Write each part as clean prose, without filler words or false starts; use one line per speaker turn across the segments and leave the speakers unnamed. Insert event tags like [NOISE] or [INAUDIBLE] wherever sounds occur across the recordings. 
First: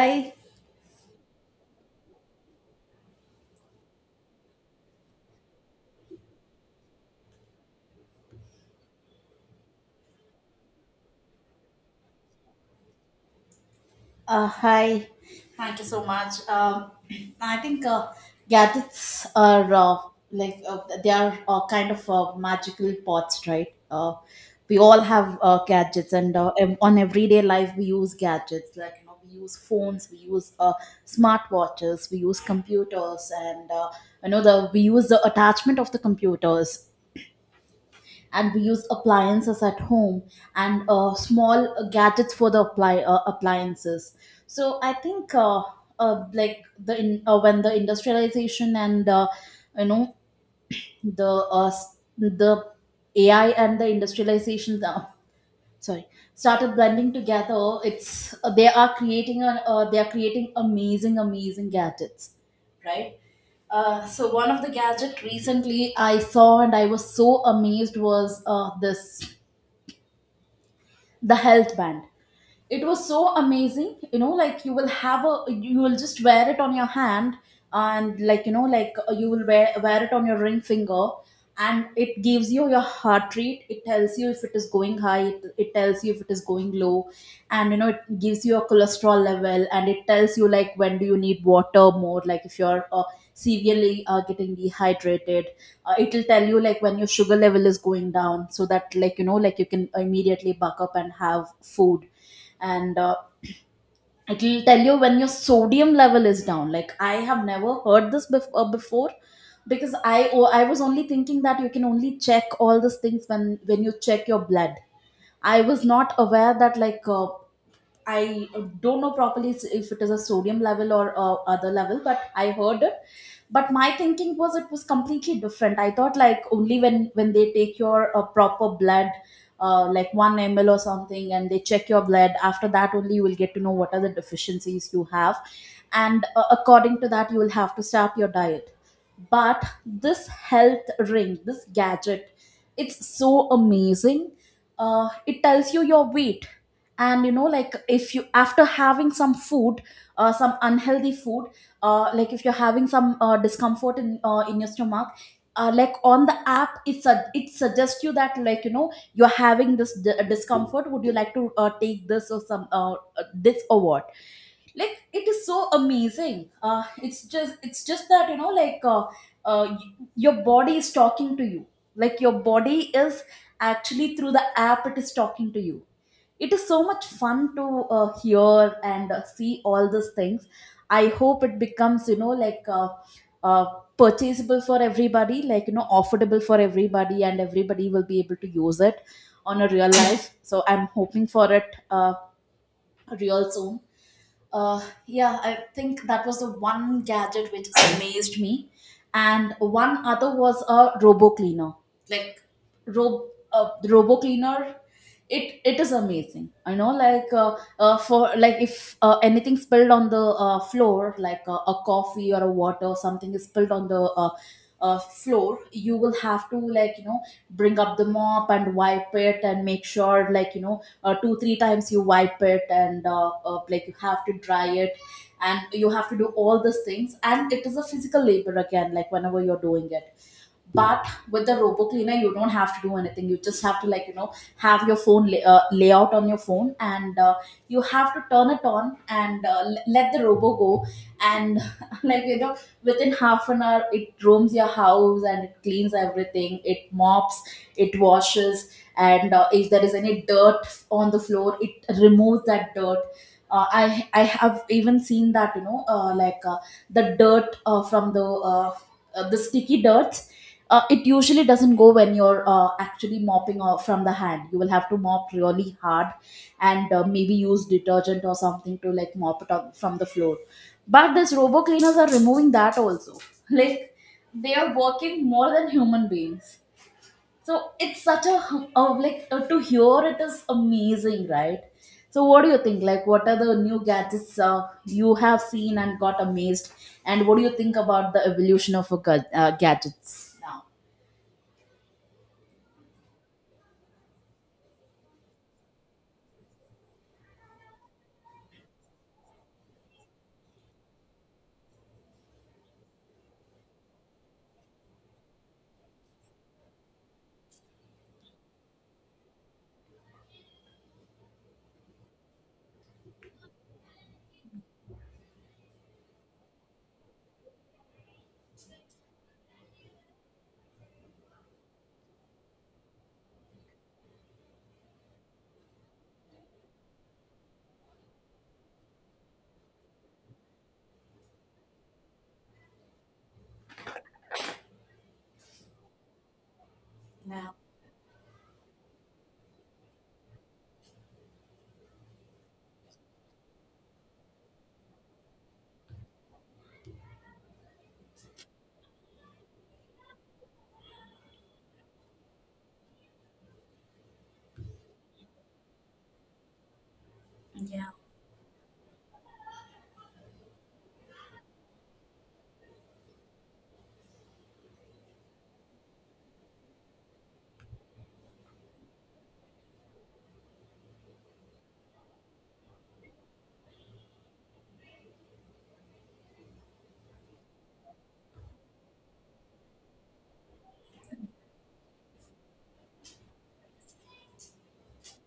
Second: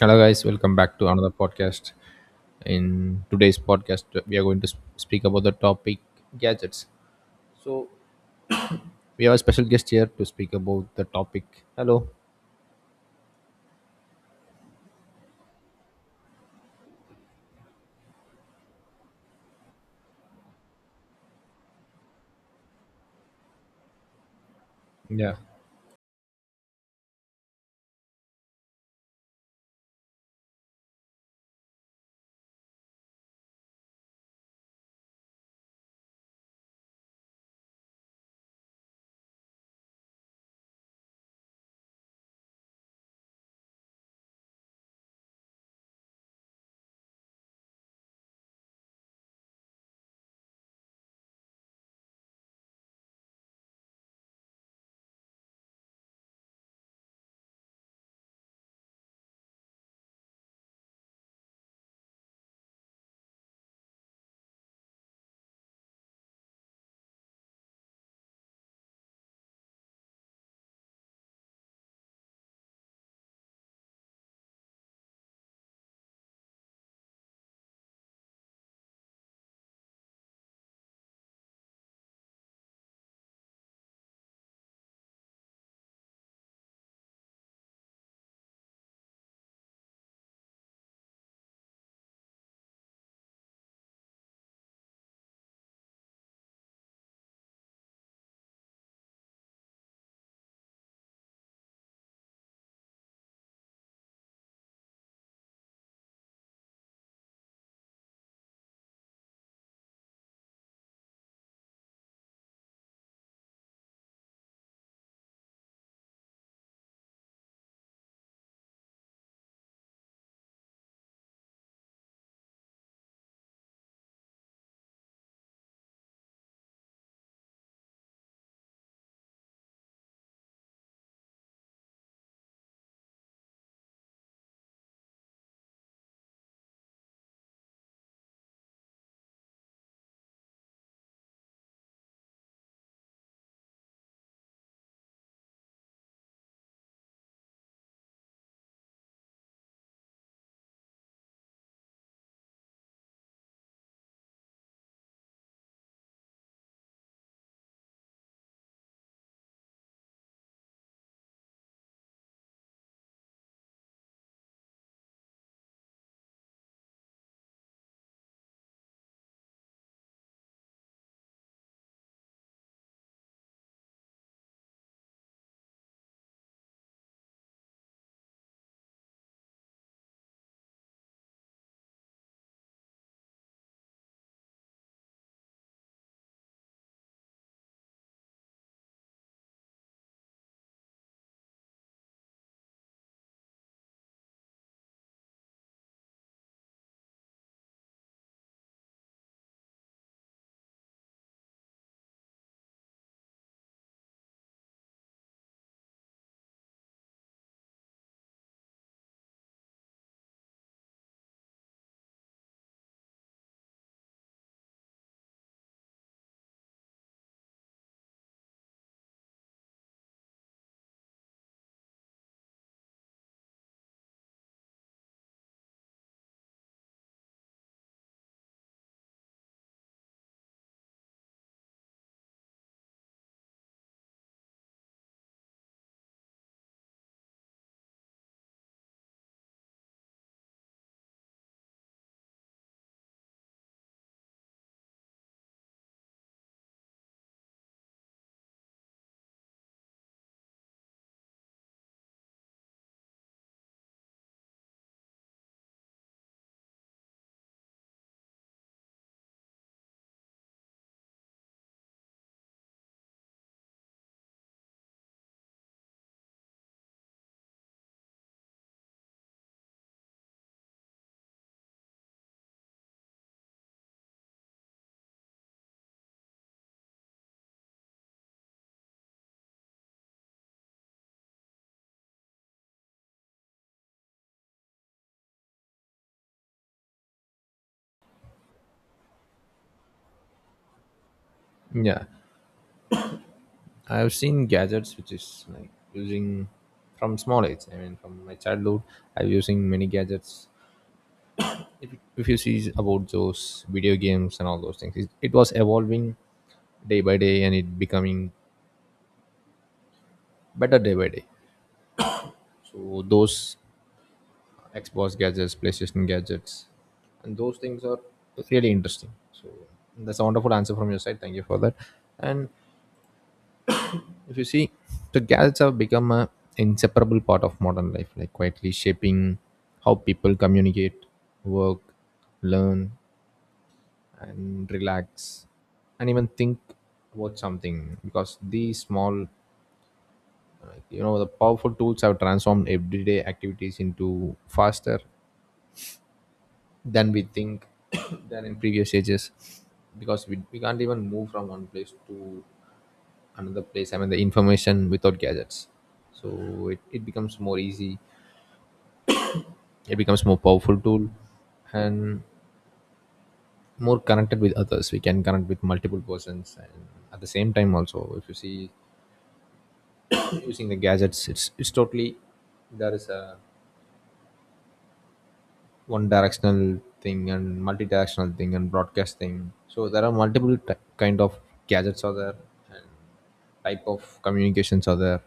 Hello, guys. Welcome back to another podcast. In today's podcast, we are going to speak about the topic gadgets. So, we have a special guest here to speak about the topic. Hello.
hi. Thank you so much. [CLEARS THROAT] I think, gadgets are like, they are kind of magical pots, right? We all
Yeah,
have gadgets, and on everyday life we use gadgets. Like, we use phones, we use smartwatches, we use computers, and you know the we use the attachment of the computers, and we use appliances at home, and small gadgets for the apply appliances. So I think, like, when the industrialization and, you know the AI and the industrialization, sorry, started blending together. It's they are creating a They are creating amazing amazing gadgets, right. So one of the gadget recently I saw and I was so amazed was this the health band. It was so amazing. You know, like, you will have a you will just wear it on your hand. And like, like, you will wear it on your ring finger. And it gives you your heart rate. It tells you if it is going high. It tells you if it is going low. And it gives you a cholesterol level, and it tells you, like, when do you need water more, like if you're severely getting dehydrated. It'll tell you, like, when your sugar level is going down, so that, like, like, you can immediately buck up and have food. And it will tell you when your sodium level is down. Like, I have never heard this before. Because I was only thinking that you can only check all these things when you check your blood. I was not aware that. Like, I don't know properly if it is a sodium level or other level, but I heard it. But my thinking was it was completely different. I thought, like, only when they take your proper blood, like one ml or something, and they check your blood. After that, only you will get to know what are the deficiencies you have, and according to that, you will have to start your diet. But this health ring, this gadget, it's so amazing. It tells you your weight. And like, if you, after having some food, some unhealthy food, like, if you're having some discomfort in your stomach, like, on the app, it suggests you that, like, you're having this discomfort, would you like to take this or some this or what. Like, it is so amazing. It's just that, like, uh, y- your body is talking to you. Like your body is, actually through the app, it is talking to you. It is so much fun to hear and see all these things. I hope it becomes, like, uh, purchasable for everybody, like, affordable for everybody, and everybody will be able to use it on a real life. So I'm hoping for it real soon. uh, yeah, I think that was the one gadget which amazed me, and one other was a robo cleaner. Like, rob robo cleaner. It is amazing. I know, like, for, like, if anything spilled on the floor, like a coffee or a water, or something is spilled on the floor, you will have to, like, bring up the mop and wipe it, and make sure, like, two three times you wipe it, and like, you have to dry it, and you have to do all these things, and it is a physical labor again, like whenever you're doing it. But with the robo cleaner you don't have to do anything. You just have to, like, have your phone layout on your phone, and you have to turn it on, and let the robo go, and [LAUGHS] like, within half an hour it roams your house, and it cleans everything. It mops, it washes, and if there is any dirt on the floor, it removes that dirt. I have even seen that, like, the dirt from the sticky dirt, it usually doesn't go when you're actually mopping off from the hand. You will have to mop really hard, and maybe use detergent or something to, like, mop it up from the floor. But these robo cleaners are removing that also. [LAUGHS] Like, they are working more than human beings. So it's such a, hum- a like, to hear it is amazing, right? So what do you think? Like, what are the new gadgets you have seen and got amazed? And what do you think about the evolution of a gadgets now?
yeah, I have seen gadgets which is like using from small age. I mean, from my childhood, I'm using many gadgets. If, if you see about those video games and all those things, it was evolving day by day and it becoming better day by day. So those Xbox gadgets, PlayStation gadgets, and those things are really interesting. So that's a wonderful answer from your side. Thank you for that. And if you see, the gadgets have become a inseparable part of modern life, like quietly shaping how people communicate, work, learn, and relax, and even think about
Yeah.
something. Because these small, like, you know, the powerful tools have transformed everyday activities into faster than we think [COUGHS] than in previous ages, because we can't even move from one place to another place. I mean, the information without gadgets, so it becomes more
Yeah.
easy, it becomes more powerful tool, and more connected with others. We can connect with multiple persons, and at the same time also. If you see, [CLEARS THROAT] using the gadgets, it's totally there is a one directional thing and multi-directional thing and broadcast thing, so there are multiple kind of gadgets are there, and type of communications are there.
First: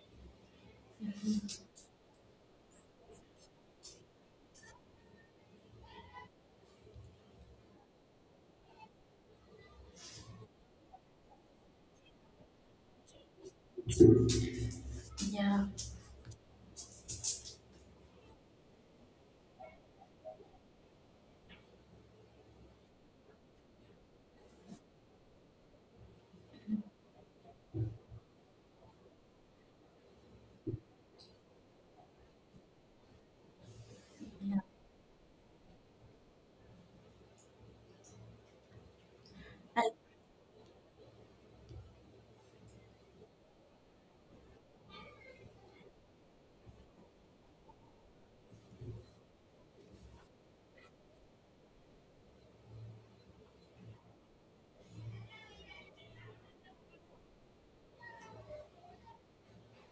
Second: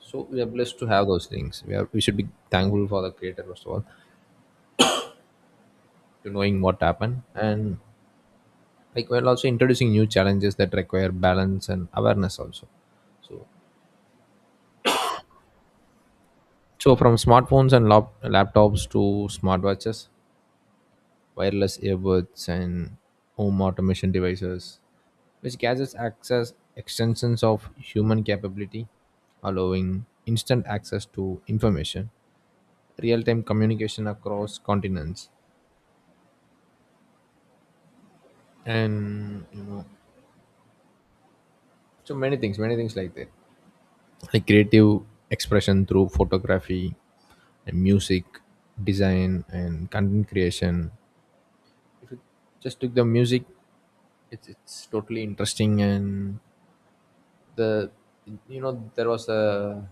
So we are blessed to have those things. We should be thankful for the creator first of all, to knowing what happened, and like we're also introducing new challenges that require balance and awareness also. So
Yeah.
so from smartphones and laptops to smartwatches, wireless earbuds, and home automation devices, which gadgets access extensions of human capability, allowing instant access to information, real-time communication across continents, and you know so many things, many things like that, like creative expression through photography and music, design, and content creation. If you just took the music, it's totally interesting. And the, you know, there was a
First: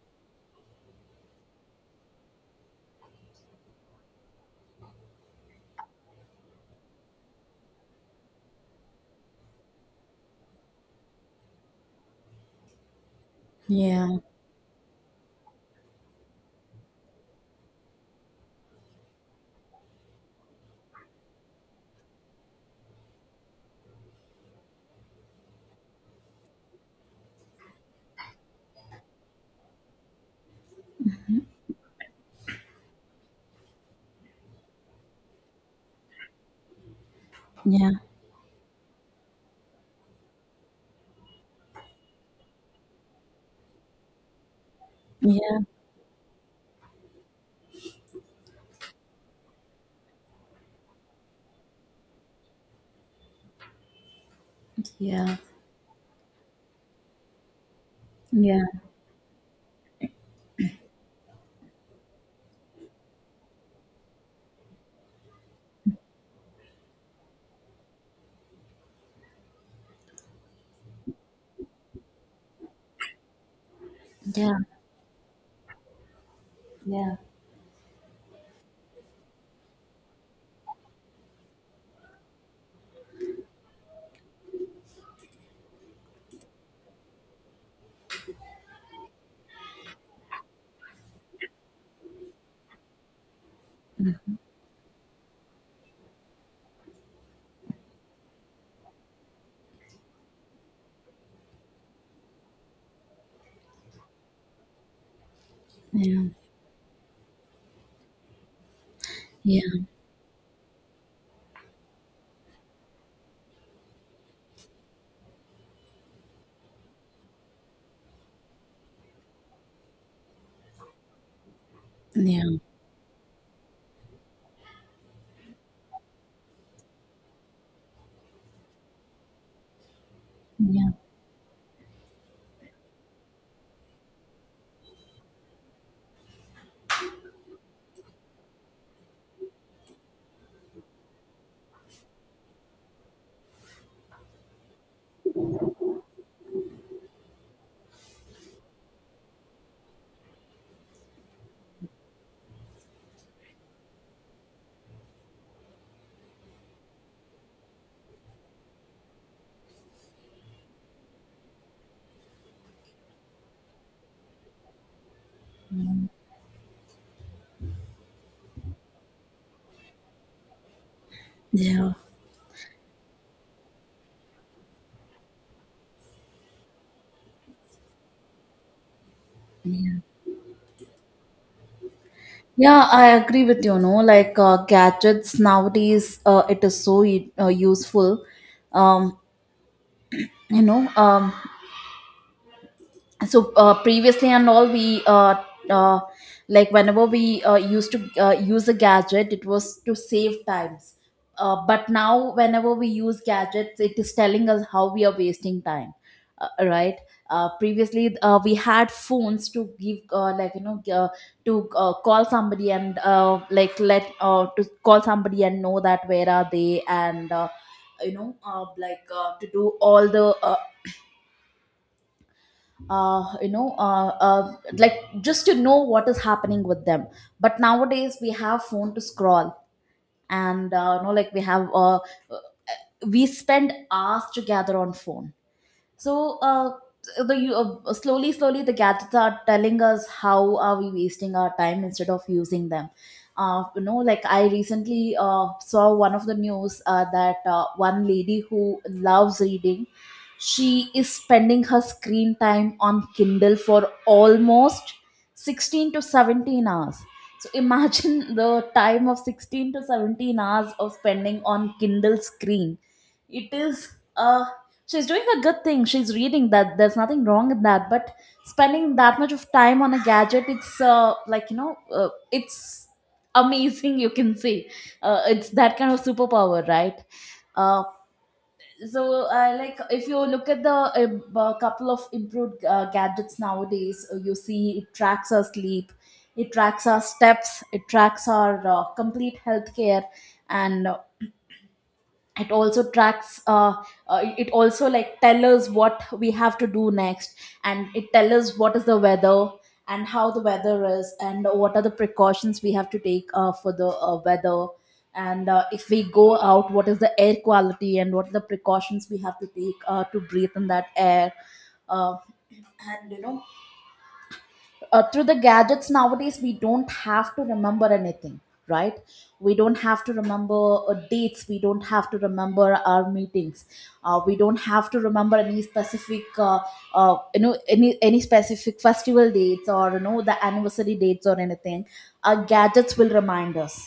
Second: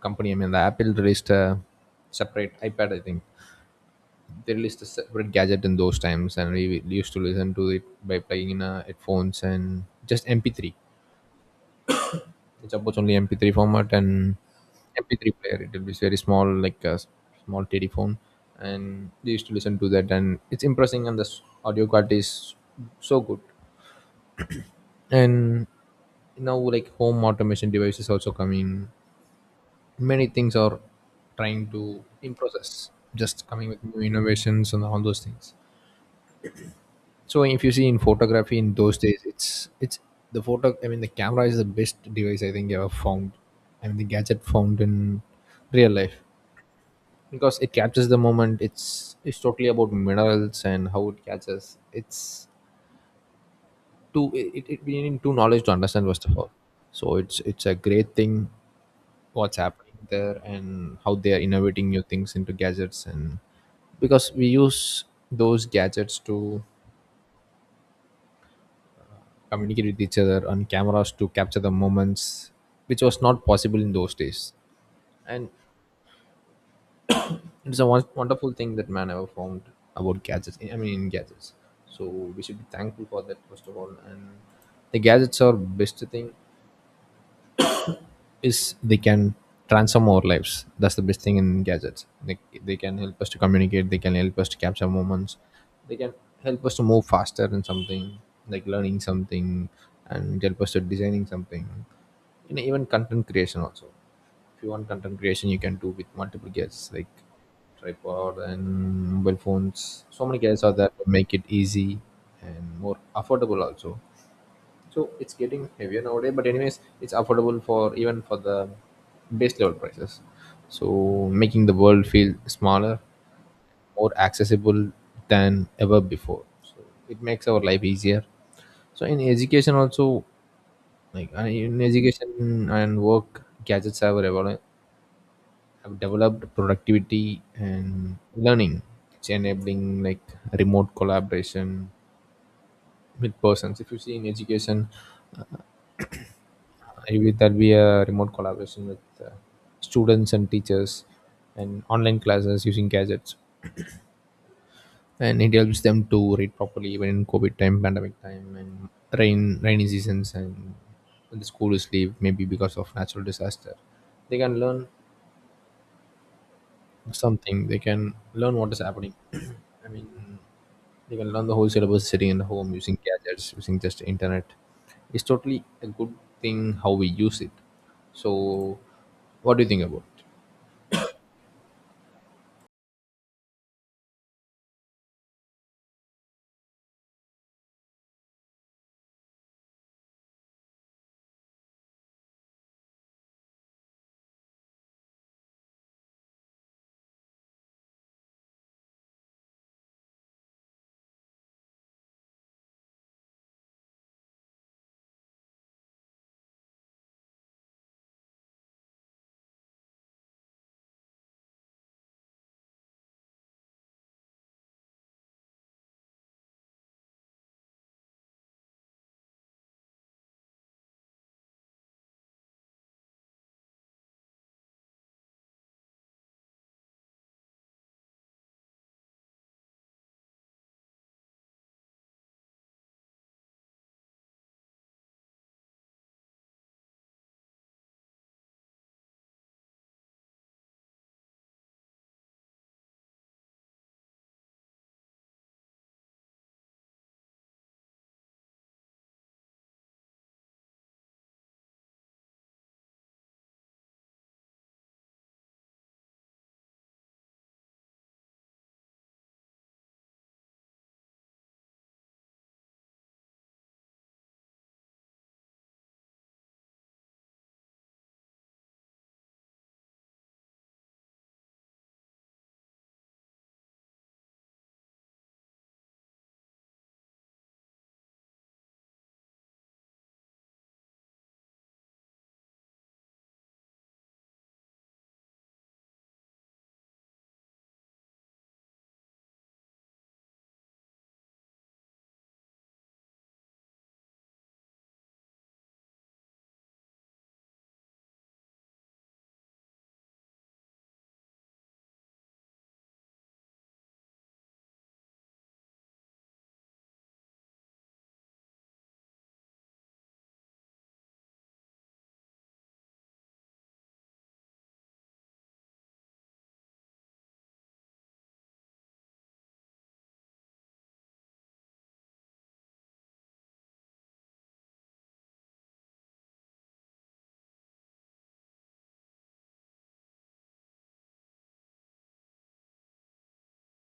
company, I mean the Apple released a separate iPad, I think they released a separate gadget in those times, and we used to listen to it by playing in our headphones, and just MP3. It supports only MP3 format,
Yeah,
and MP3 player, it will be very small, like a small teddy phone, and they used to listen to that, and it's impressing, and the audio quality is so good. And now, like home automation devices also coming, many things are trying to in process, just coming with new innovations and all those things. So if you see
yeah,
in photography in those days, it's the photo. I mean, the camera is the best device I think ever found. I mean, the gadget found in
yeah,
real life, because it captures the moment. It's totally about minerals and how it catches. It's too it we need too
yeah,
knowledge to understand first of all. So it's a great thing
yeah, yeah.
what's happening there, and how they are innovating new things into gadgets. And because we use those gadgets to communicate with each other, on cameras to capture the moments, which was not possible in those days.
Yeah.
And
Yeah,
it's a wonderful thing that man ever found about gadgets, I mean in gadgets. So we should be thankful for that first of all. And the gadgets are best thing is they can transform our lives. That's the best thing in gadgets. They can help us to communicate, they can help us to capture moments, they can help us to move faster in something, like learning something, and help us to designing something. And even content creation also. If you want content creation, you can do with
yeah,
multiple gadgets like tripod and mobile
yeah,
phones. So many gadgets are there to make it easy, and more affordable also. So it's getting heavier nowadays, but anyways, it's affordable for even for the base level prices. So making the world feel
yeah,
smaller, more accessible than ever before. So it makes our life easier. So in education also, like in education and work, gadgets have, have developed productivity and learning. It's enabling like remote collaboration with persons. If you see in education, maybe there'll be a remote collaboration with uh, students and teachers, and online classes using gadgets. And it helps them to read properly even in COVID time, pandemic time, and rainy seasons, and when the school is leave, maybe because of natural disaster. They can learn something, they can learn what is happening. [CLEARS THROAT] I mean, they can learn the whole
yeah.
syllabus sitting in the home using gadgets, using just internet. It's totally a good thing how we use it. So, what do you think about it?
Yeah, I agree with you. No, like, gadgets nowadays, it is so useful. Um, you know, um, so previously and all we, uh, like, whenever we used to use a gadget, it was to save times. But now, whenever we use gadgets, it is telling us how we are wasting time. Right. Previously, we had phones to give, like, to call somebody, and, like let to call somebody and know that where are they, and like, to do all the like, just to know what is happening with them. But nowadays we have phone to scroll, and like, we spend hours together on phone. So the you slowly, slowly, the gadgets are telling us how are we wasting our time instead of using them. Like, I recently saw one of the news that one lady who loves reading, she is spending her screen time on Kindle for almost 16 to 17 hours. So imagine [LAUGHS] the time of 16 to 17 hours of spending on Kindle screen. It is a She's doing a good thing, she's reading, that there's nothing wrong in that, but spending that much of time on a gadget, it's like, it's amazing, you can say. It's that kind of superpower, right. uh, so, like, if you look at the couple of improved gadgets nowadays, you see it tracks our sleep, it tracks our steps, it tracks our complete healthcare, and it also tracks uh, it also, like, tell us what we have to do next, and it tell us what is the weather and how the weather is, and what are the precautions we have to take, for the weather, and if we go out, what is the air quality, and what are the precautions we have to take to breathe in that air. uh, and through the gadgets nowadays, we don't have to remember anything, right. We don't have to remember dates, we don't have to remember our meetings, we don't have to remember any specific any specific festival dates, or the anniversary dates, or anything. Our gadgets will remind us,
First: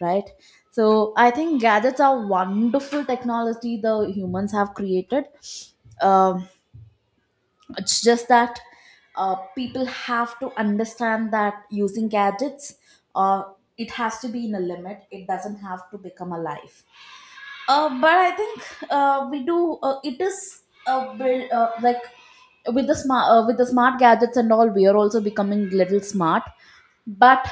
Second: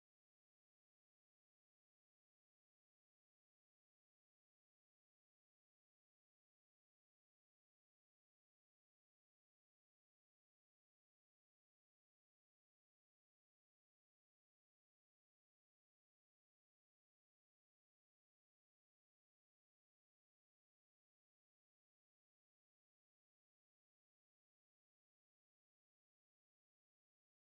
right. So I think gadgets are wonderful technology the humans have created. um, it's just that people have to understand that using gadgets, uh, it has to be in a limit, it doesn't have to become a life. But I think we do. It is like, with the smart, with the smart gadgets and all. We are also becoming little smart. But,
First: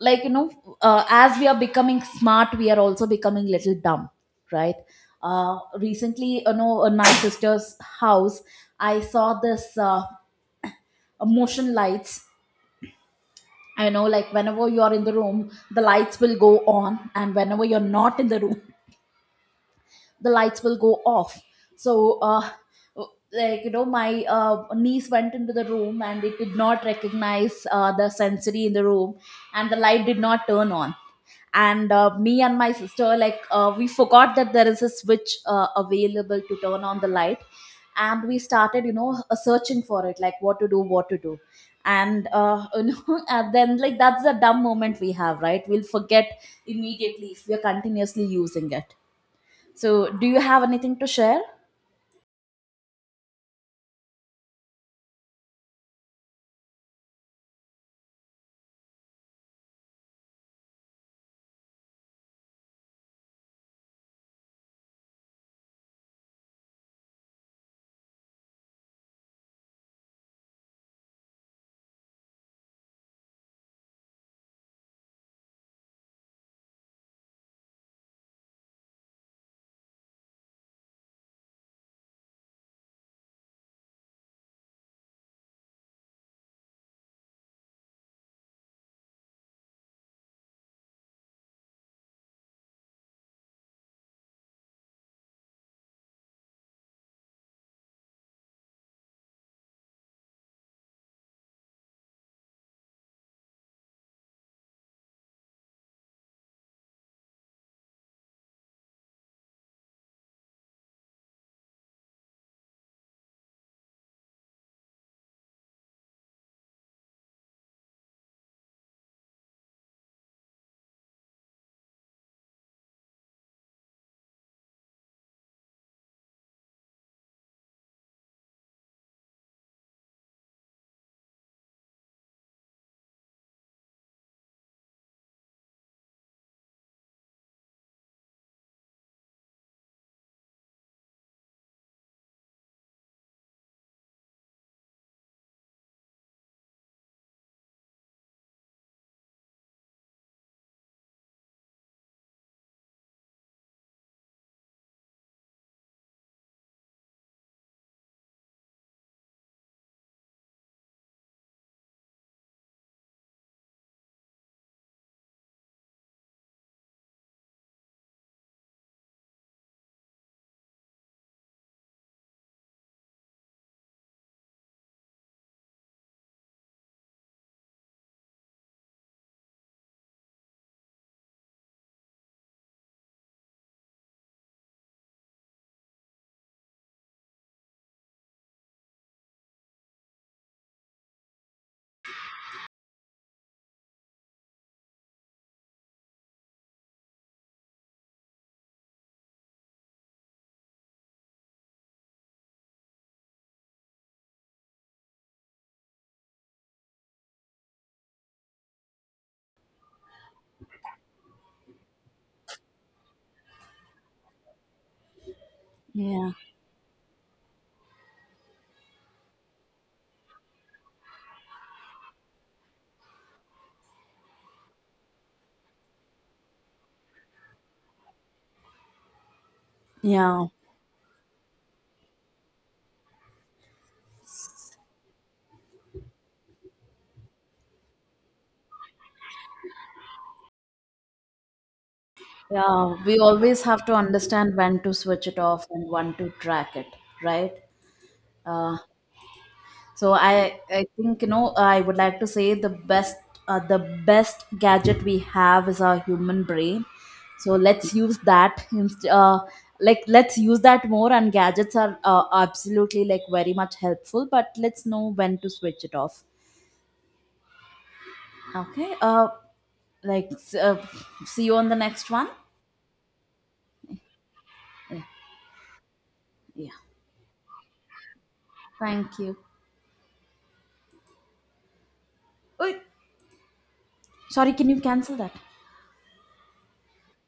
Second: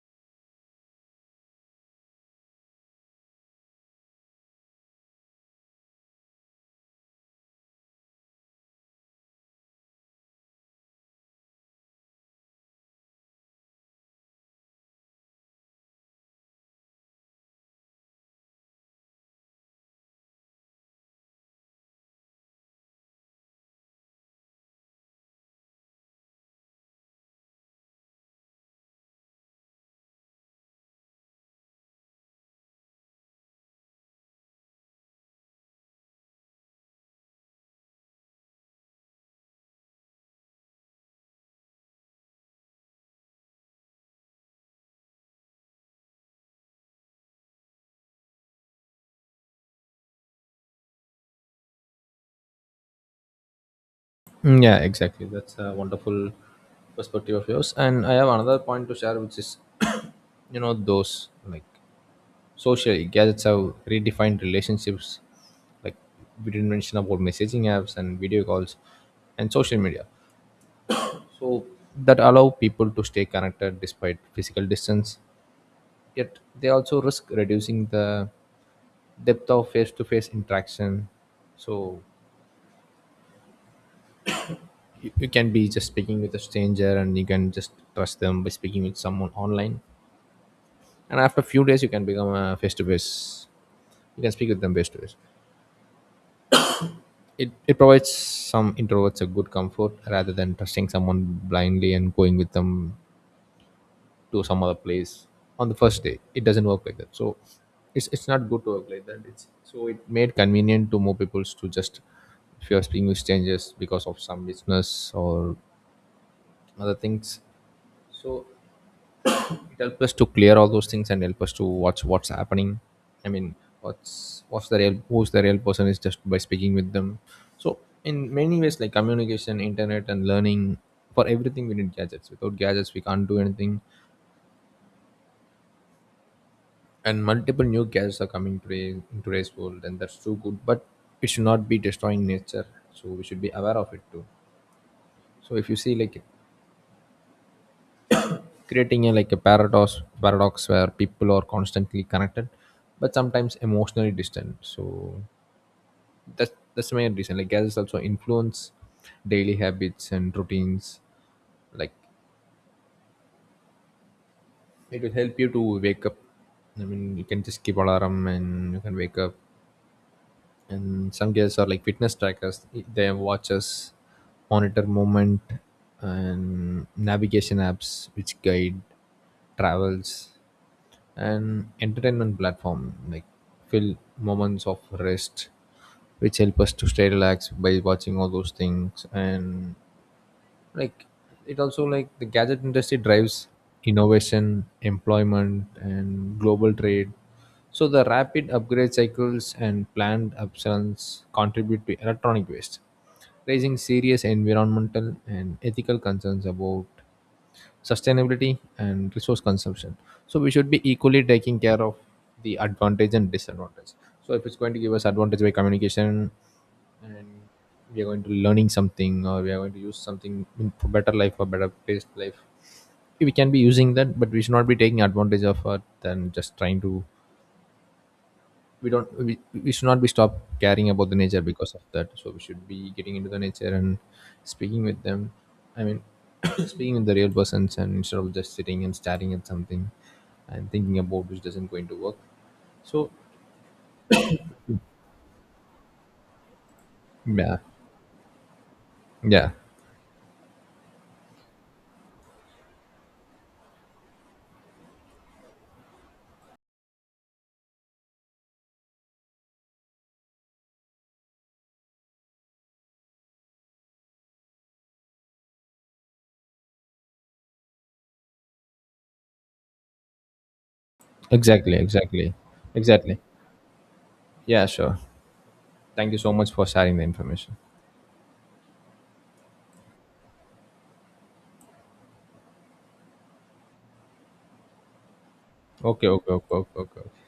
like, as we are becoming smart, we are also becoming little dumb, right? Recently, in my sister's house, I saw this. Motion lights. I know, like, whenever you are in the room the lights will go on, and whenever you're not in the room the lights will go off. So like, my niece went into the room, and it did not recognize the sensory in the room, and the light did not turn on. And me and my sister, like, we forgot that there is a switch available to turn on the light, and we started, searching for it, like, what to do, what to do. And [LAUGHS] and then, like, that's the dumb moment we have, right. We'll forget immediately if we're continuously using it. So, do you have anything to share?
Mm, yeah, exactly. That's a wonderful perspective of yours. And I have another point to share, which is, [COUGHS] you know, those like socially gadgets have redefined relationships. Like, we didn't mention about messaging apps and video calls and social media. So that allow people to stay connected despite physical distance. Yet they also risk reducing the depth of face-to-face interaction. So you can be just speaking with a stranger, and you can just trust them by speaking with someone online, and after a few days you can become a face to face, you can speak with them face to face. It provides some introverts a good comfort, rather than trusting someone blindly and going with them to some other place on the first day. It doesn't work like that, so it's not good to work like that. It's so it made convenient to more people to just, if you are speaking with strangers because of some business or other things. So it helps us to clear all those things and help us to watch what's happening. I mean, what's the real, who's the real person, is just by speaking with them. So in many ways, like communication, internet, and learning, for everything we need gadgets. Without gadgets we can't do anything. And multiple new gadgets are coming today in today's world, and that's too good, but it should not be destroying nature, so we should be aware of it too. So if you see, like creating a like a paradox where people are constantly connected but sometimes emotionally distant. So that's the main reason. Like, gadgets also influence daily habits and routines, like it will help you to wake up, I mean you can just keep alarm and you can wake up. And some gadgets are like fitness trackers, they have watches, monitor movement, and navigation apps which guide travels, and entertainment platform like fill moments of rest, which help us to stay relaxed by watching all those things. And like it also like the gadget industry drives innovation, employment, and global trade. So the rapid upgrade cycles and planned obsolescence contribute to electronic waste, raising serious environmental and ethical concerns about sustainability and resource consumption. So we should be equally taking care of the advantage and disadvantage. So if it's going to give us advantage by communication,
Yeah,
and we are going to learning something, or we are going to use something in for better life or better paced life, we can be using that, but we should not be taking advantage of it and just trying to, we don't we should not be stopped
yeah,
caring about the nature because of that. So we should be getting into the nature and speaking with them. I mean, [COUGHS] [CLEARS THROAT] speaking with the real persons, and instead of just sitting and staring at something and thinking about which doesn't going to work.
yeah.
So
We always have to understand when to switch it off and when to track it, right?
yeah,
Uh,
yeah,
so I think, I would like to say the best, the best gadget we have is our human brain. So let's use that. Like, let's use that more. And gadgets are absolutely, like, very much helpful, but let's know when to switch it off. Okay. Like, see you on
exactly,
the next one.
exactly, exactly. Yeah, sure.
Yeah.
Thank you so much for
Yeah.
sharing the information.
Thank you. Oh, sorry. Can you cancel that?
Okay, okay, okay, okay, okay. Okay.